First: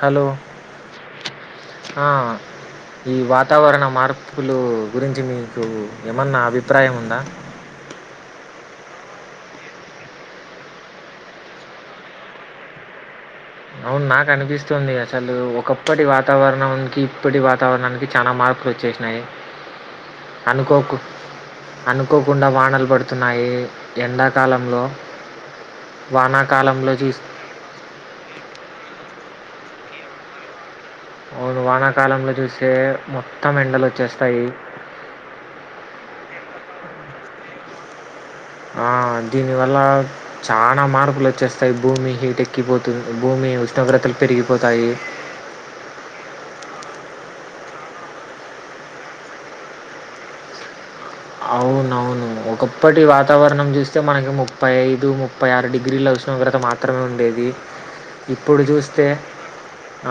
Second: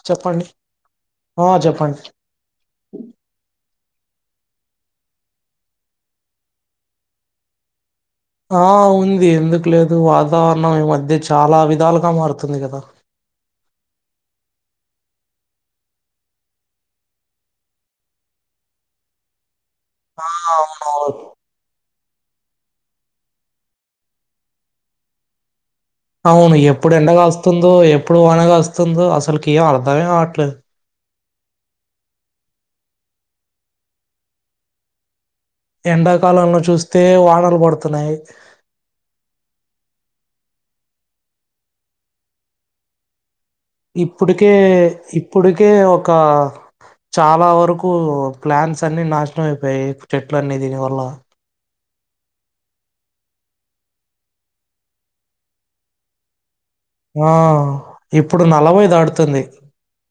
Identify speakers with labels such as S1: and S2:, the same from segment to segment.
S1: Hello
S2: చెప్పండి ఆ చెప్పండి
S1: ఆ ఈ వాతావరణ మార్పులు గురించి మీకు ఏమన్నా అభిప్రాయం ఉందా
S2: ఆ ఉంది ఎందుకు లేదు వాతావరణం ఈ మధ్య చాలా విధాలుగా మారుతుంది కదా
S1: అవును నాకు అనిపిస్తుంది అసలు ఒకప్పటి వాతావరణానికి ఇప్పటి వాతావరణానికి చాలా మార్పు వచ్చేసినాయి అనుకోకున్
S2: అవునవును
S1: అనుకోకుండా వానలు పడుతున్నాయి ఎండాకాలంలో
S2: అవును
S1: వానాకాలంలో
S2: ఎప్పుడు ఎండ
S1: చూస్
S2: గాస్తుందో ఎప్పుడు వన గాస్తుందో అసలుకి ఏం అర్ధమే కావట్లేదు
S1: అవును వానాకాలంలో చూసే మొత్తం ఎండలు వచ్చేస్తాయి
S2: ఎండాకాలంలో చూస్తే వానలు పడుతున్నాయి
S1: ఆ దీనివల్ల చానా మార్పులు వచ్చేస్తాయి భూమి హీటెక్కిపోతుంది భూమి ఉష్ణోగ్రతలు
S2: ఇప్పుటికే
S1: పెరిగిపోతాయి
S2: ఇప్పుటికే ఒక చాలా వరకు ప్లాంట్స్ అన్ని నాశనం అయిపోయయి చెట్లు అన్ని దీని వల్ల
S1: అవునవును ఒకప్పటి వాతావరణం చూస్తే మనకి ముప్పై ఐదు ముప్పై ఆరు డిగ్రీలు ఉష్ణోగ్రత మాత్ర మాత్రమే
S2: ఆ
S1: ఉండేది ఇప్పుడు
S2: నలభై
S1: చూస్తే
S2: దాటుతుంది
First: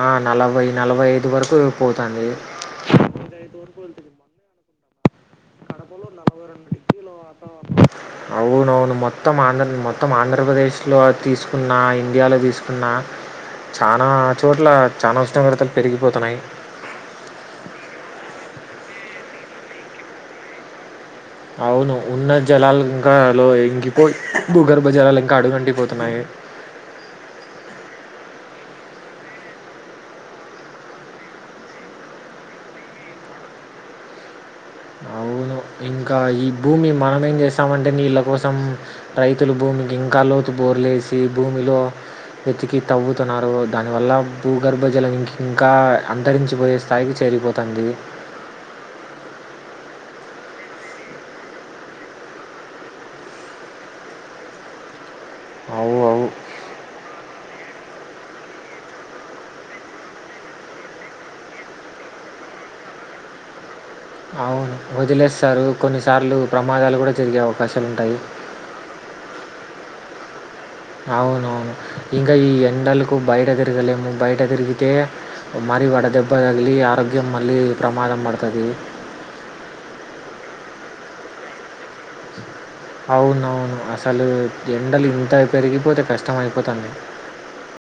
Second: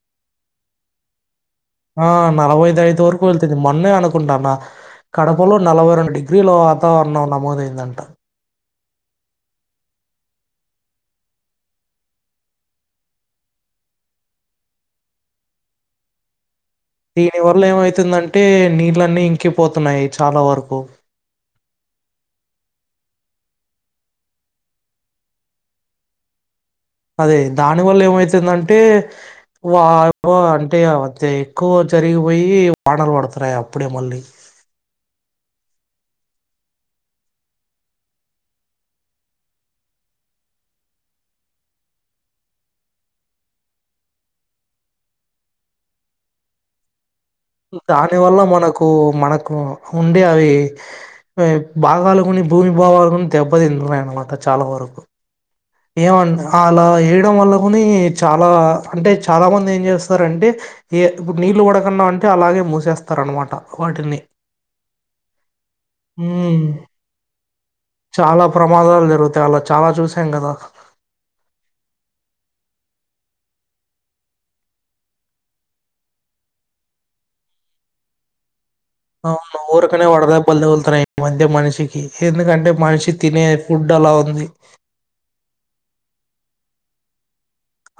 S1: ఆ నలభై నలభై ఐదు వరకు
S2: ఆ
S1: పోతుంది
S2: నలభైదైదు వరకు వెళ్తుంది మొన్నే అనుకుంటా అన్న కడపలో నలభై రెండు డిగ్రీల వాతావరణం నమోదైందంట
S1: అవును అవును మొత్తం ఆంధ్ర మొత్తం ఆంధ్రప్రదేశ్లో తీసుకున్న ఇండియాలో తీసుకున్న చానా చోట్ల చానా ఉష్ణోగ్రతలు పెరిగిపోతున్నాయి
S2: దీని వల్ల ఏమైతుందంటే నీళ్లన్నీ ఇంకిపోతున్నాయి చాలా వరకు
S1: అవును ఉన్న జలాలు ఇంకాలో ఇంకి పో భూగర్భ జలాలు ఇంకా అడుగంటిపోతున్నాయి
S2: అదే దాని వల్ల ఏమైతుందంటే వా అంటే అంతే ఎక్కువ జరిగిపోయి వానలు పడుతున్నాయి అప్పుడే మళ్ళీ
S1: అవును ఇంకా ఈ భూమి మనమేం చేస్తామంటే నీళ్ళ కోసం రైతులు భూమికి ఇంకా లోతు బోర్లే వేసి భూమిలో వెతికి తవ్వుతున్నారు దాని వల్ల భూగర్భజలం ఇంకి ఇంకా అంతరించిపోయే స్థాయికి చేరిపోతంది
S2: దాని వల్ల మనకు మనకు ఉండే అవి భాగాలు కొని భూమి భావాలు కొని దెబ్బతింటున్నాయి అనమాట చాలా వరకు
S1: అవు అవు
S2: ఏమని అలా వేయడం వల్ల కూడా చాలా అంటే చాలా మంది ఏం చేస్తారంటే ఏ ఇప్పుడు నీళ్లు పడకున్నా ఉంటే అలాగే మూసేస్తారనమాట వాటిని
S1: వదిలేస్తారు కొన్నిసార్లు
S2: హ్మ్.
S1: ప్రమాదాలు కూడా జరిగే అవకాశాలు ఉంటాయి
S2: చాలా ప్రమాదాలు జరుగుతాయి అలా చాలా చూసాం కదా
S1: అవునవును ఇంకా ఈ ఎండలకు బయట తిరగలేము బయట తిరిగితే మరి వడ దెబ్బగలీ ఆరోగ్యం మళ్లీ ప్రమాదం పడుతది
S2: అవును ఊరికనే వడ దెబ్బలు తగులుతున్నాయి ఈ మధ్య మనిషికి ఎందుకంటే మనిషి తినే
S1: అవునవును.
S2: ఫుడ్ అలా
S1: అసలు
S2: ఉంది
S1: ఎండలు ఇంత పెరిగిపోతే కష్టమ అయిపోతాంది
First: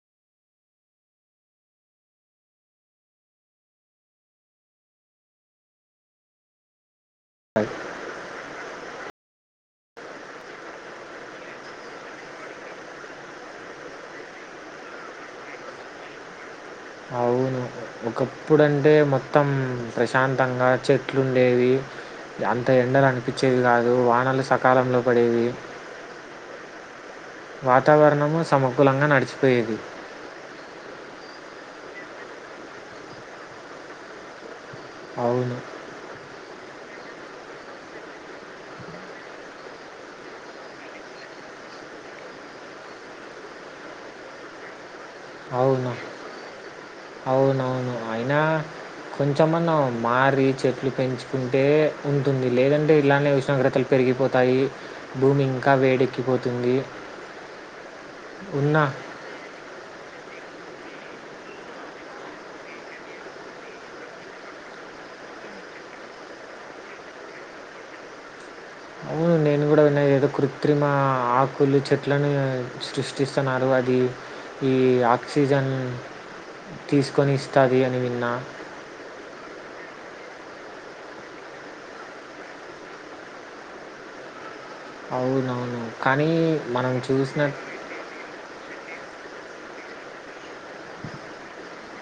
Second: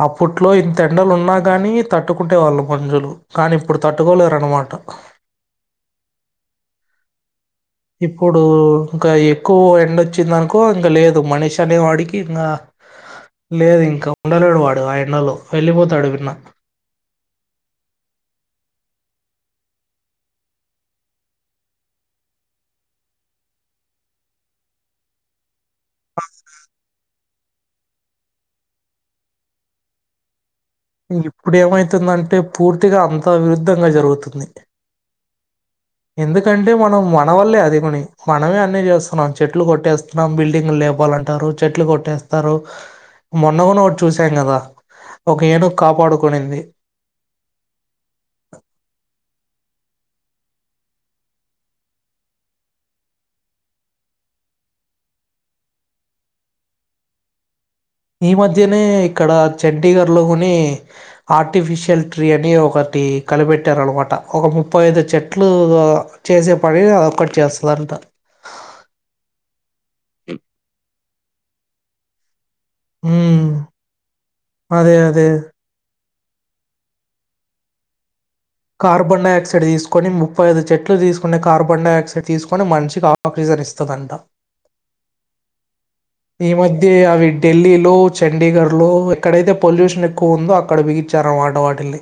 S2: అప్పట్లో ఇంత ఎండలు ఉన్నాగాని తట్టుకుంటే వాళ్ళు మంజులు కానీ ఇప్పుడు తట్టుకోలేరన్నమాట
S1: అ
S2: ఇప్పుడు ఇంకా ఎక్కువ ఎండొచ్చిందనుకో ఇంక లేదు మనీష అనే వాడికి ఇంకా లేదు ఇంకా ఉండలేడు వాడు ఆ ఎండలో వెళ్ళిపోతాడు విన్న
S1: అవును ఒకప్పుడంటే మొత్తం ప్రశాంతంగా చెట్లు ఉండేవి అంత ఎండలు అనిపించేవి కాదు వానలు సకాలంలో పడేవి వాతావరణము సమకూలంగా నడిచిపోయేది
S2: ఇప్పుడు ఏమైతుందంటే పూర్తిగా అంత విరుద్ధంగా జరుగుతుంది
S1: అవును
S2: ఎందుకంటే మనం మన వల్లే అది కొని మనమే అన్నీ చేస్తున్నాం చెట్లు కొట్టేస్తుం నా బిల్డింగ్ లేపాలంటారు చెట్లు కొట్టేస్తారు మొన్న కూడను ఒకటి చూసాం కదా ఒక ఏనుగు
S1: అవును
S2: కాపాడుకునింది
S1: అవునవును అయినా కొంచెంమన్న మారి చెట్లు పెంచుకుంటే ఉంటుంది లేదంటే ఇలానే ఉష్ణోగ్రతలు పెరిగిపోతాయి భూమి ఇంకా వేడెక్కిపోతుంది
S2: ఈ మధ్యనే
S1: ఉన్న
S2: ఇక్కడ చండీగఢలోని ఆర్టిఫిషియల్ ట్రీ అని ఒకటి కలిపెట్టారు అనమాట ఒక ముప్పై ఐదు చెట్లు చేసే పనిని అదోక్కటి చేస్తుందింట
S1: అవును నేను కూడా విన్నా ఏదో కృత్రిమ ఆకులు చెట్లలను
S2: ఉమ్
S1: సృష్టిస్తున్నారు అది ఈ
S2: అదే అదే
S1: ఆక్సిజన్ తీసుకొని ఇస్తాది అని విన్నా
S2: కార్బన్ డైఆక్సైడ్ తీసుకొని ముప్పై ఐదు చెట్లు తీసుకునే కార్బన్ డై ఆక్సైడ్ తీసుకొని మనిషికి ఆక్సిజన్ ఇస్తుందంట
S1: అవునవును కానీ
S2: ఈ మధ్య
S1: మనం
S2: అవి
S1: చూసిన
S2: ఢిల్లీలో చండీగఢ్ లో ఎక్కడైతే పొల్యూషన్ ఎక్కువ ఉందో అక్కడ బిగించారు. ఆట వాటిని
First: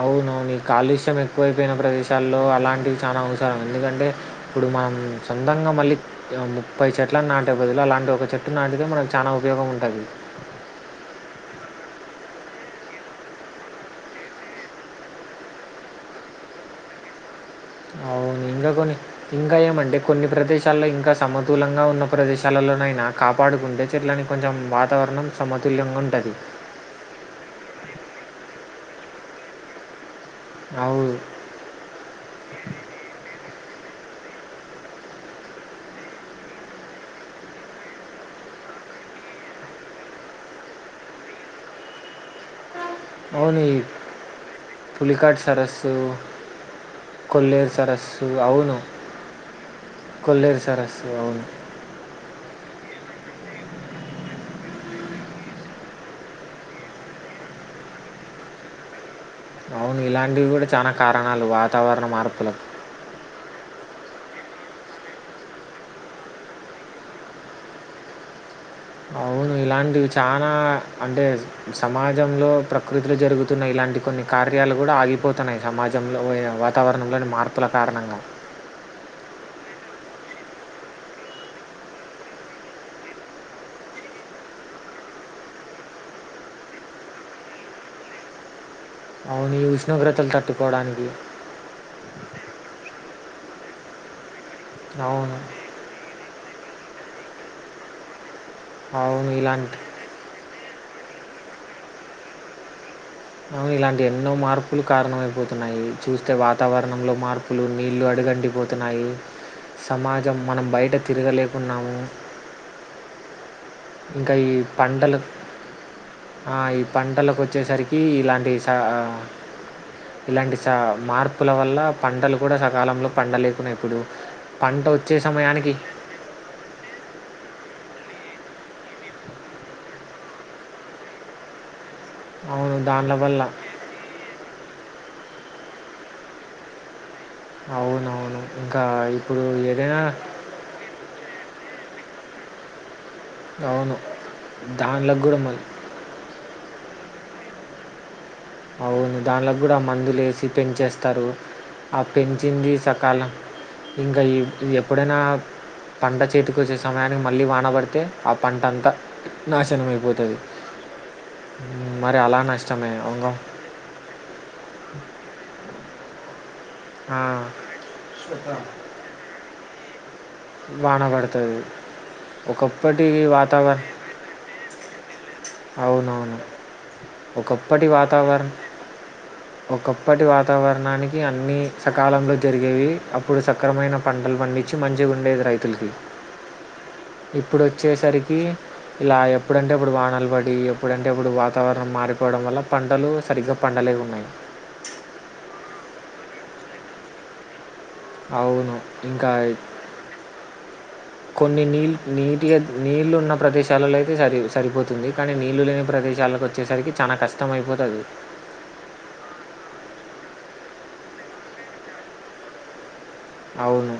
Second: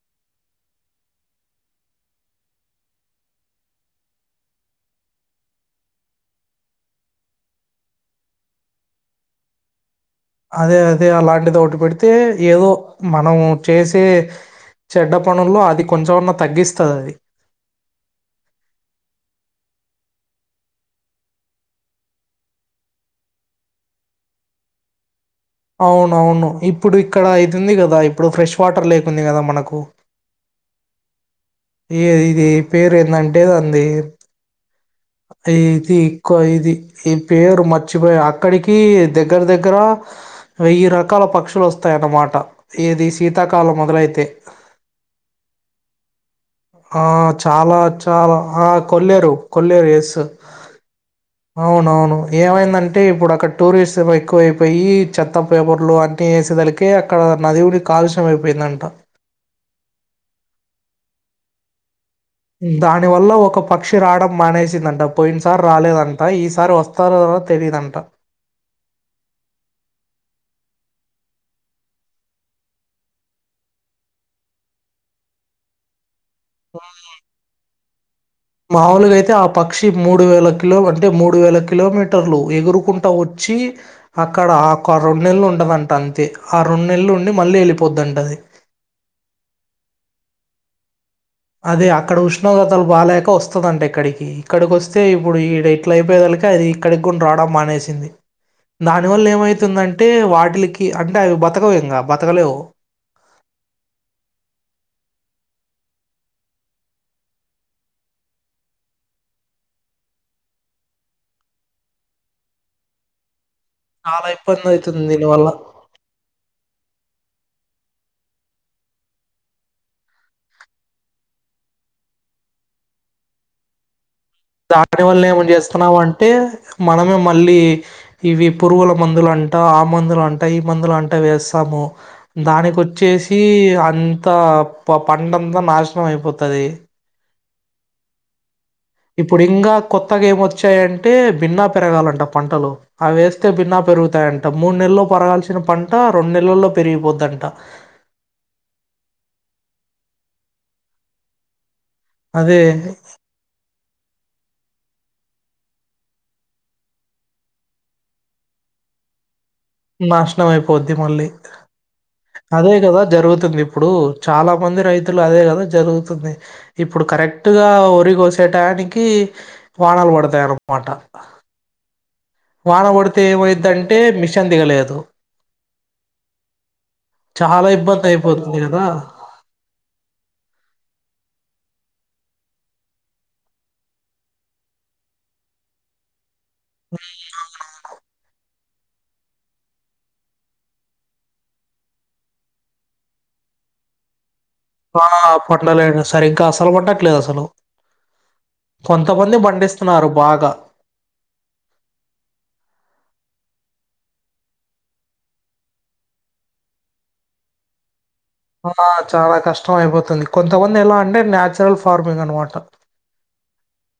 S1: అవునవు నీ కాలుష్యం ఎక్కువైపోయిన ప్రదేశాల్లో అలాంటివి చాలా అవసరం ఎందుకంటే ఇప్పుడు మనం సొంతంగా మళ్ళీ ముప్పై చెట్లను నాటే బదులు అలాంటి ఒక చెట్టు నాటితే మనకు చాలా ఉపయోగం ఉంటుంది.
S2: అదే అదే అలాంటిది ఒటి పెడితే ఏదో మనం చేసే చెడ్డ పనుల్లో అది కొంచెమన్నా తగ్గిస్తుంది. అది
S1: అవును. ఇంకా కొన్ని ఇంకా ఏమంటే కొన్ని ప్రదేశాల్లో ఇంకా సమతూలంగా ఉన్న ప్రదేశాలలోనైనా కాపాడుకుంటే చెట్లని కొంచెం వాతావరణం సమతుల్యంగా ఉంటది.
S2: అవునవును ఇప్పుడు ఇక్కడ అయితుంది కదా ఇప్పుడు ఫ్రెష్ వాటర్ లేకుంది కదా మనకు
S1: అవు
S2: ఈ ఇది పేరు ఏందంటేది అంది ఇది ఇక్కువ ఇది ఈ పేరు మర్చిపోయ అక్కడికి దగ్గర దగ్గర వెయ్యి రకాల పక్షులు వస్తాయన్నమాట. ఏది
S1: అవును. ఈ
S2: శీతాకాలం మొదలైతే
S1: పులికాట్ సరస్సు
S2: ఆ
S1: కొల్లేరు
S2: చాలా
S1: సరస్సు
S2: చాలా ఆ
S1: అవును.
S2: కొల్లేరు కొల్లేరు ఎస్
S1: కొల్లేరు సరస్సు అవును.
S2: అవునవును ఏమైందంటే ఇప్పుడు అక్కడ టూరిస్ట్ ఎక్కువయిపోయి చెత్త పేపర్లు అ పట్ చేసేదలకే అక్కడ నదివుడి కాలుష్యం అయిపోయిందంట.
S1: అవును ఇలాంటివి కూడా చాలనా కారణాలు వాతావరణ మార్పుల
S2: దాని వల్ల ఒక పక్షి రావడం మానేసిందంట పోయిన సారి రాలేదంట. ఈసారి వస్తాదొ రాదో తెలిదంట
S1: అవును ఇలాంటివి చాలా అంటే సమాజంలో ప్రకృతిలు జరుగుతున్న ఇలాంటి కొన్ని కార్యాలు కూడా ఆగిపోతున్నాయి. సమాజంలో వాతావరణంంలోని మార్పుల కారణంగా
S2: మాముూలుగా అయితే ఆ పక్షి మూడు వేల కిలో అంటే మూడు వేల కిలోమీటర్లు ఎగురుకుంటా వచ్చి అక్కడ ఒక రెండు నెలలు ఉంటదంట. అంతే ఆ రెండుెలలు ఉండి మళ్ళీ వెళ్ళి పోతాదంట
S1: అవును ఈ ఉష్ణోగ్రతలు తట్టుకోవడానికి
S2: అదే అక్కడ ఉష్ణోగ్రతలు బాగాలేక వస్తదంట ఇక్కడికి ఇక్కడికి వస్తే
S1: అవును.
S2: ఇప్పుడు ఈ ఇట్లా అయిపోయ కలక అది ఇక్కడికిగు రావడం మానేసింది. దాని వల్ల
S1: అవును ఇలాంటి
S2: ఏమైతుందంటే అంటే వాటికి అంటే అవి బతకవు ఇంగా బతకలేవు
S1: అవును ఇలాంటి ఎన్నో మార్పులు కారణమైపోతున్నాయి. చూస్తే వాతావరణంలో మార్పు అప్పులు నీళ్లు అడగండిపోతున్నాయి. సమాజం మనం బయట తిరగలేకున్నాము.
S2: చాలా
S1: ఇంకా ఈ
S2: ఇబ్బంది అవుతుంది
S1: పంటలు
S2: దీనివల్ల
S1: ఈ పంటలకు వచ్చేసరికి ఇలాంటి ఇలాంటి స మార్పుల వల్ల పంటలు కూడా సకాలంలో పండ లేకున్నాయి. ఇప్పుడు పంట
S2: దాని
S1: వచ్చే
S2: వల్ల ఏమం
S1: సమయానికి
S2: చేస్తున్నావు అంటే మనమే మళ్ళీ ఇవి పురుగుల మందులుంట ఆ మందులు అంట ఈ మందులు అంటా వేస్తాము.
S1: అవును దాన్ల
S2: దానికోచ్చేసి
S1: వల్ల
S2: అంత పంటంతా నాశనం అయిపోతది
S1: అవునవును ఇంకా ఇప్పుడు ఏదైనా
S2: వచ్చాయంటే భిన్నా పెరగాలంట పంటలు అవిేస్త తే భిన్న
S1: అవును
S2: పెరుగుతాయంట. మూడు నెలల్లో
S1: దాంట్లోకి కూడా మన్
S2: పేరగాల్సిన పంట రెండు నెలల్లో పెరిగిపోద్ద్దంట
S1: అవును దానిలో కూడా మందులు వేసి పెంచంచేస్తారు. ఆ
S2: అదే
S1: పెంచింది. సకాలం ఇంకా ఎప్పుడైనా పంట చేతికి వచ్చే సమయానికి మళ్ళీ వానబడితే ఆ పంట అంతా నాశనం అయిపోతుది.
S2: నాశనం అయిపోద్ది మళ్ళీ
S1: మరి అలా నష్టమే వంగం
S2: ంది ఇప్పుడు చాలా మంది రైతులు అదే కదా జరుగుతుంది. ఇప్పుడు
S1: ఆ,
S2: కరెక్ట్గా వరి కోసేటయన్కి వానలు పడతాయిన్నమాట
S1: త్ ఓ
S2: వాన కొడితే ఏమైదంటే మిషన్ దిగలేదు
S1: అవునవును
S2: చాలా
S1: ఒకప్పటి
S2: ఇబ్బంది
S1: వాతావరణం
S2: అయిపోతుంది కదా
S1: ఒకప్పటి వాతావరణానికి అన్ని సకాలంలో జరిగేవి అప్పుడు సక్రమైన పంటలు పండించి మంచిగుండేది రైతుల్కి
S2: ఆ
S1: ఇప్పుడు వచ్చేసరికి ఇలా ఎప్పుడంటే ఆప్పుడు వాన్లు పడ్ ఇ ఎప్పుడంటే ఆప్పుడు వాతావరణం మారిపోవడం వల్ల పంటలు సరిగ్గా పండలేకున్నాయి
S2: ఆ పట్టలేండి సరే ఇంకా అసలు పడట్లేదు అసలు
S1: అవును ఇంకా
S2: కొంతమంది పండిస్తున్నారు బాగా
S1: కొన్ని నీళ్ళు నీటిగా నీళ్ళు ఉన్న ప్రదేశాలలో అయితే సరి సరిపోతుంది కానీ నీళ్ళు లేని ప్రదేశాలకు వ వచ్చేసర్కి చానా కష్టం అయిపోతది
S2: ఆ చాలా కష్టం అయిపోతుంది కొంతమంది ఎలా అంటే నేచ్రల్ ఫార్మింగ్ అనమాట
S1: అవును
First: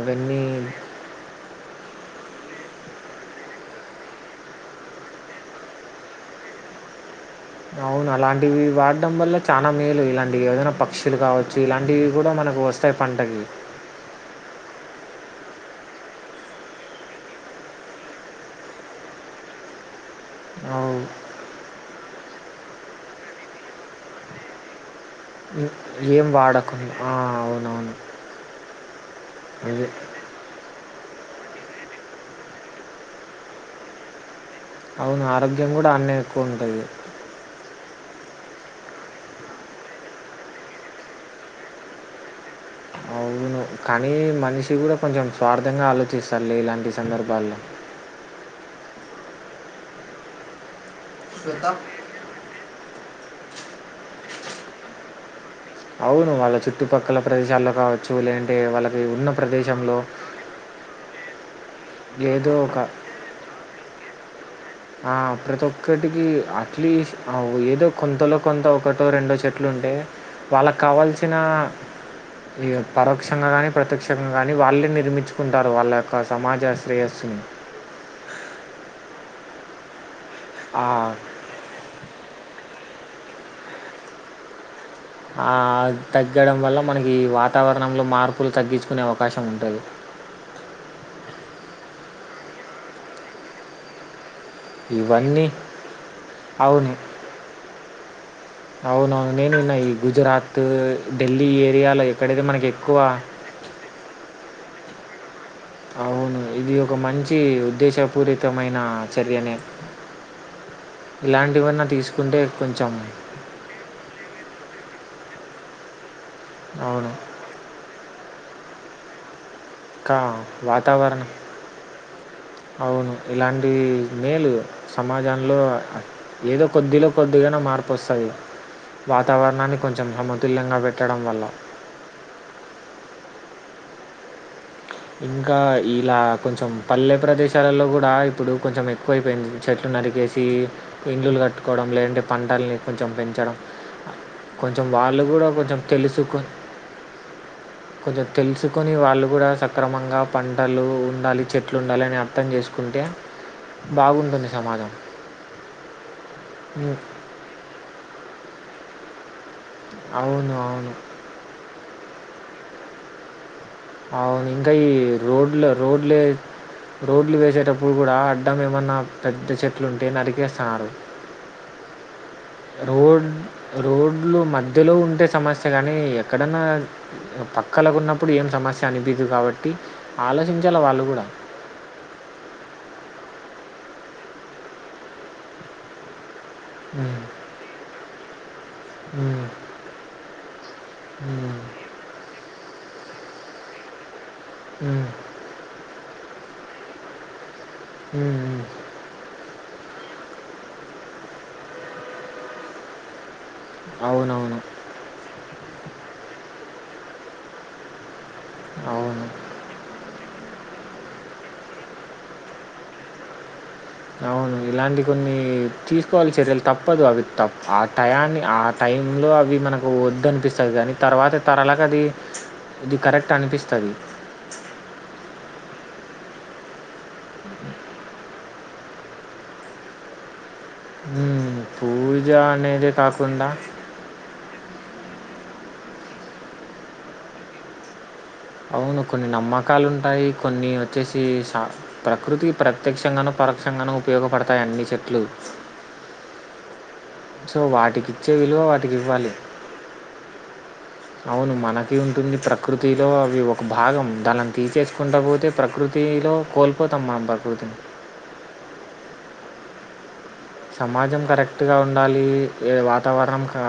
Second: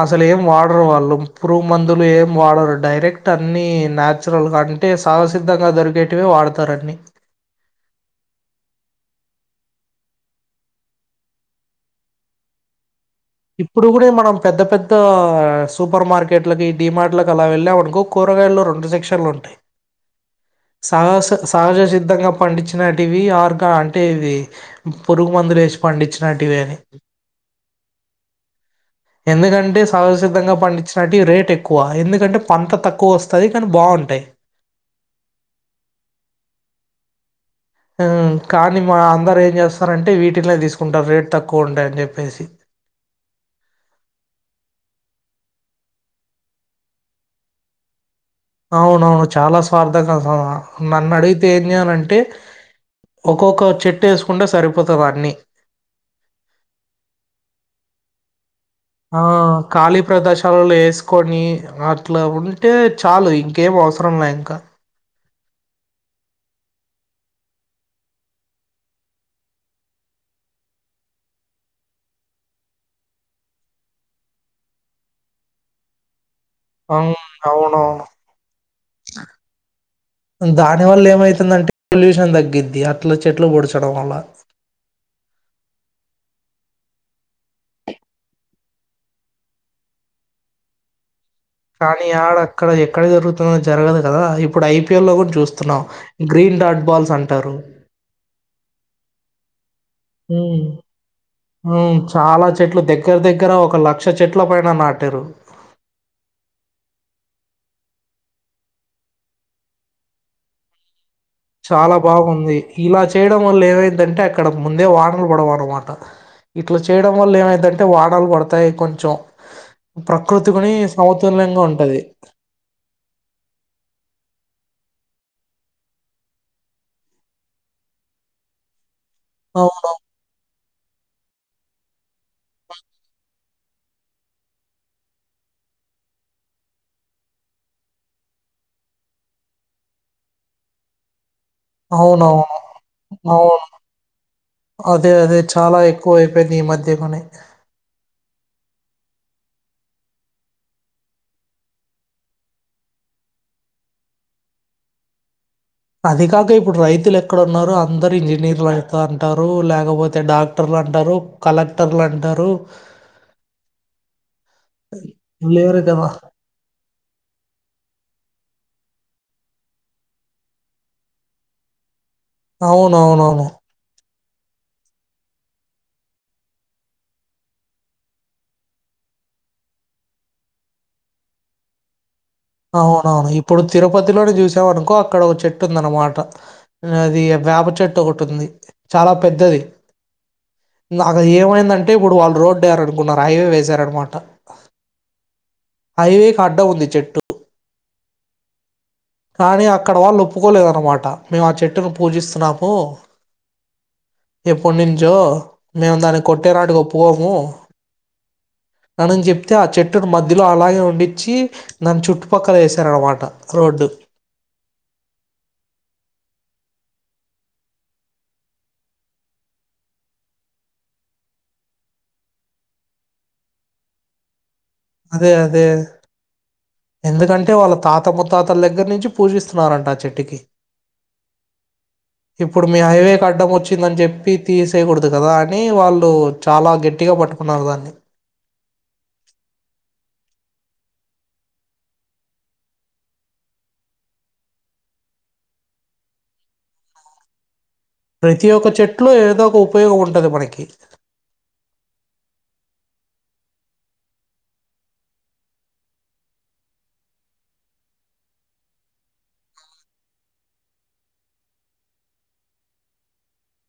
S2: అస్సలేం వాడరు వాళ్ళు పురువ్ మందులు ఏం వాడరు డైరెక్ట్ అన్నీ నచురల్గా అంటే సహవసిద్ధంగా దొరికేటవి వాడత తరాన్ని
S1: అవును అలాంటివి వాడ్డం వల్ల చాలా మేలు ఇలాంటివి ఏదైనా పక్షులు కావచ్చు ఇలాంటివి కూడా మనకు వస్తాయి ఇస్తయి పండగ్లు
S2: ఇప్పుడు కూడా మనం పెద్ద పెద్ద సూపర్ మార్కెట్లకి డిమార్ట్లకి అలా వెళ్ళామనుకో కూరగాయలో రెండు సెక్షన్లు ఉంటాయి
S1: అవు
S2: సహస సహజసిద్ధంగా పండించిన టివి ఆర్గా అంటే ఇవి పురుగు మందులు వేసి
S1: ఏం
S2: పండించినట్టు అని
S1: వాడకుండా ఆ, అవునవును
S2: ఎందుకంటే
S1: అదే
S2: సహసిద్ధంగా పండించ అలాంటివి రేట్ ఎక్కువ ఎందుకంటే పంట తక్కువ వస్తయి కానీ బాగుంటాయి
S1: అవును ఆరోగ్యం కూడా అన్న ఎక్కువ ఉంటుంది
S2: కానీ మా అందరూ ఏం చేస్తారంటే వీటినే తీస్కుంటారు రేట్ తక్కువ ఉంటాయని చెప్పేసి
S1: అవును కానీ మనిషి కూడా కొంచెం స్వార్థంగా ఆలోచిస్తారులే ఇలాంటి సందర్భాల్లో
S2: అవునవును చాలా స్వార్థంగా నన్ను అడిగితే
S1: శ్వేత.
S2: ఏంయాలంటే ఒక్కొక్క చెట్టు ఎస్కుంటే సరిపోతది అన్నీ
S1: అవును వాళ్ళ చుట్టుపక్కల ప్రదేశాల్లో కావచ్చు లేంటే వాళ్ళ
S2: ఆ ఖాళీ ప్రదేశం చలు వేస్కొని అట్లా
S1: ఏదో
S2: ఉంటే
S1: ఒక
S2: చాలు ఇంకేం అవసరం లే ఇంకా
S1: ఆ ప్రతి ఒక్కటికి అట్లీస్ ఏదో కొంతలో కొంత ఒకటో రెండో చెట్లుంటే వాళ్ళక్ కావాల్సిన ఈ పరోక్షంగా గాని ప్రత్యక్షంగా ని వాళ్ళే నిర్మించుకుంటారు వాళ్ళ యొక్క సమాజ
S2: అవున్
S1: శ్రేయస్సుని.
S2: ఔను
S1: ఆ
S2: దానివల్ల ఏమైతుందంటే పొల్యూషన్ తగ్గిద్ది అట్ల చెట్లు పొడ్చడం వల్ల
S1: ఆ తగ్గడం వల్ల మనకి వాతావరణంలో మార్పులు తగ్గించుకునే అవకాశం ఉంటది
S2: కానీ ఆడ అక్కడ ఎక్కడ జరుగుతున్నో జరగదు కదాప్పు ఇప్పుడు ఐపిఎల్ లో కూడా
S1: ఇవన్నీ
S2: చూస్తున్నాం గ్రీన్ డాట్ బాల్స్ అంటారు
S1: అవునవు నేనున్న ఈ
S2: హ్మ్.
S1: గుజరాత్, ఢిల్లీ
S2: హ్మ్.
S1: ఏరియాలో ఎక్కడైతే
S2: చాలా
S1: మనకి
S2: చెట్లు
S1: ఎక్కువ
S2: దగ్గర దగ్గర ఒక లక్ష చెట్లు పైన నాటారు.
S1: అవును, ఇది ఒక మంచి ఉద్దేశపూరితమైన చర్యనే ఇలాంటివన్నా తీసుకుంటే కొంచెం
S2: డం వల్ల ఏమైధ్దంటే అక్కడ ముందే వానలు పడవన్నమాట, ఇట్లా
S1: అవును
S2: చేయడం వల్ల ఏమైద్దంటే అంటే వానలు పడతాయి కొంచెం
S1: ఇంకా
S2: ప్రకృతి గునీ
S1: వాతావరణం
S2: సమతుల్యంగా ఉంటది.
S1: అవును ఇలాంటి మేలు సమాజంలో ఏదో కొద్దిలో కొద్దిగన్నా మార్పొస్తది. వాతావరణాన్ని
S2: అవును
S1: కొంచెం సమతుల్యంగా పెట్టడం వల్ల ఇంకా ఇలా కొంచెం పల్లె ప్రదేశాలలో కూడా ఇప్పుడు కొంచెం ఎక్కువైపోయింది చెట్లు నరికే వచ్చి ఇండ్లులు కట్టుకోవడం లేదంటే
S2: అవునవును
S1: పంటలని కొంచెం పెంచడం
S2: అవును
S1: కొంచెం
S2: అదే
S1: వాళ్ళు
S2: అదే
S1: కూడా కొంచెం
S2: చాలా ఎక్కువ
S1: తెలుసుకు
S2: అయిపోయింది ఈ మధ్య కొని
S1: కొంచెం తెలుసుకొని వాళ్ళు కూడా సక్రమంగా పంటలు ఉండాలి, చెట్లు ఉండాలి అని అర్థం చేసుకుంటే బాగుంటుంది సమాజం.
S2: అదీకాక ఇప్పుడు
S1: ఉమ్,
S2: రైతులు ఎక్కడున్నారు, అందరూ ఇంజనీర్లు అయితా అంటారు లే లేకపోతే
S1: అవును
S2: డాక్టర్లు
S1: అవును
S2: అంటారు, కలెక్టర్లు అంటారు.
S1: అవును ఇంకా ఈ రోడ్లు
S2: లేరు కదా
S1: రోడ్లే రోడ్లు వేసేటప్పుడు కూడా అడ్డం ఏమన్నా పెద్ద చెట్లుంటే నరికేస్తాన్నారు. రోడ్
S2: అవునవునవును
S1: రోడ్లు మధ్యలో ఉంటే సమస్య కానీ ఎక్కడన్నా పక్కలకు ఉన్నప్పుడు ఏం సమస్య అనిపియ్యదు కాబట్టి ఆలోచించాలి వాళ్ళు కూడా
S2: అవునవును ఇప్పుడు తిరుపతిలోనే చూసామనుకో అక్కడ ఒక చెట్టు ఉంది అనమాట
S1: ఉమ్,
S2: అది వేపచెట్టు ఒకటి ఉంది చాలా
S1: ఉమ్,
S2: పెద్దది నాకు అది
S1: ఉమ్,
S2: ఏమైందంటే అంటే ఇప్పుడు వాళ్ళు రోడ్ వెయ్యాలనుకున్నారు, హైవే వేశారన్నమాట.
S1: హుమ్
S2: హైవే కి అడ్డం ఉంది ఈచెట్టు.
S1: ఉమ్
S2: కానీ అక్కడవాళ్ళు ఒప్పుకోలేదనమాట, మేము ఆ చెట్టును పూజిస్తున్నాము.
S1: అవునవును
S2: ఎప్పుడునుంచో, మేము దాన్ని కొట్టేనాటికి ఒపుకోము.
S1: అవును
S2: అనని చెప్తే ఆ చెట్టు చెట్టుని మధ్యలో అలాగే ఉండించి దాని చుట్టుపక్కల వేశారనమాట రోడ్డు
S1: అవును ఇలాంటి కొన్ని తీసుకోవాలి చర్యలు తప్పదు అవి తప్ప ఆ టయాన్ని ఆ టైంలో అవి మనకు వద్దనిపిస్తది కానీ తర్వాత తరాలకి అది ఇది కరెక్ట్ అనిపిస్తది.
S2: అదే అదే ఎందుకంటే వాళ్ళ తాతముత్తాతల దగ్గర నుంచి పూజిస్తున్నారంట ఆ చెట్టుకి
S1: పూజ
S2: ఇప్పుడు మీ
S1: అనేదే
S2: హైవేకి
S1: కాకుండా
S2: ఆడ్డం వచ్చిందని చెప్పి తీసేయకూడదు కదా అని వాళ్ళు చాలా గట్టిగా పట్టుకున్నారు దాన్ని
S1: అవును కొన్ని నమ్మకాలు ఉంటాయి, కొన్ని వచ్చేసి సా ప్రకృతికి ప్రత్యక్షంగానూ పరోక్షంగానూ ఉపయోగపడతాయి అన్ని చెట్లు సో వాటికి
S2: ప్రతి ఒక్క చెట్లో ఏదో ఒక ఉపయోగం ఉంటది మనకి
S1: అవును మనకీ ఉంటుంది ప్రకృతిలో అవి ఒక భాగం, దాన్నలా తీసేసుకుంటా పోతే ప్రకృతిలో కోల్పోతాం మనం ప్రకృతిని సమాజం కరెక్ట్గా ఉండాలి ఏ వాతావరణం కా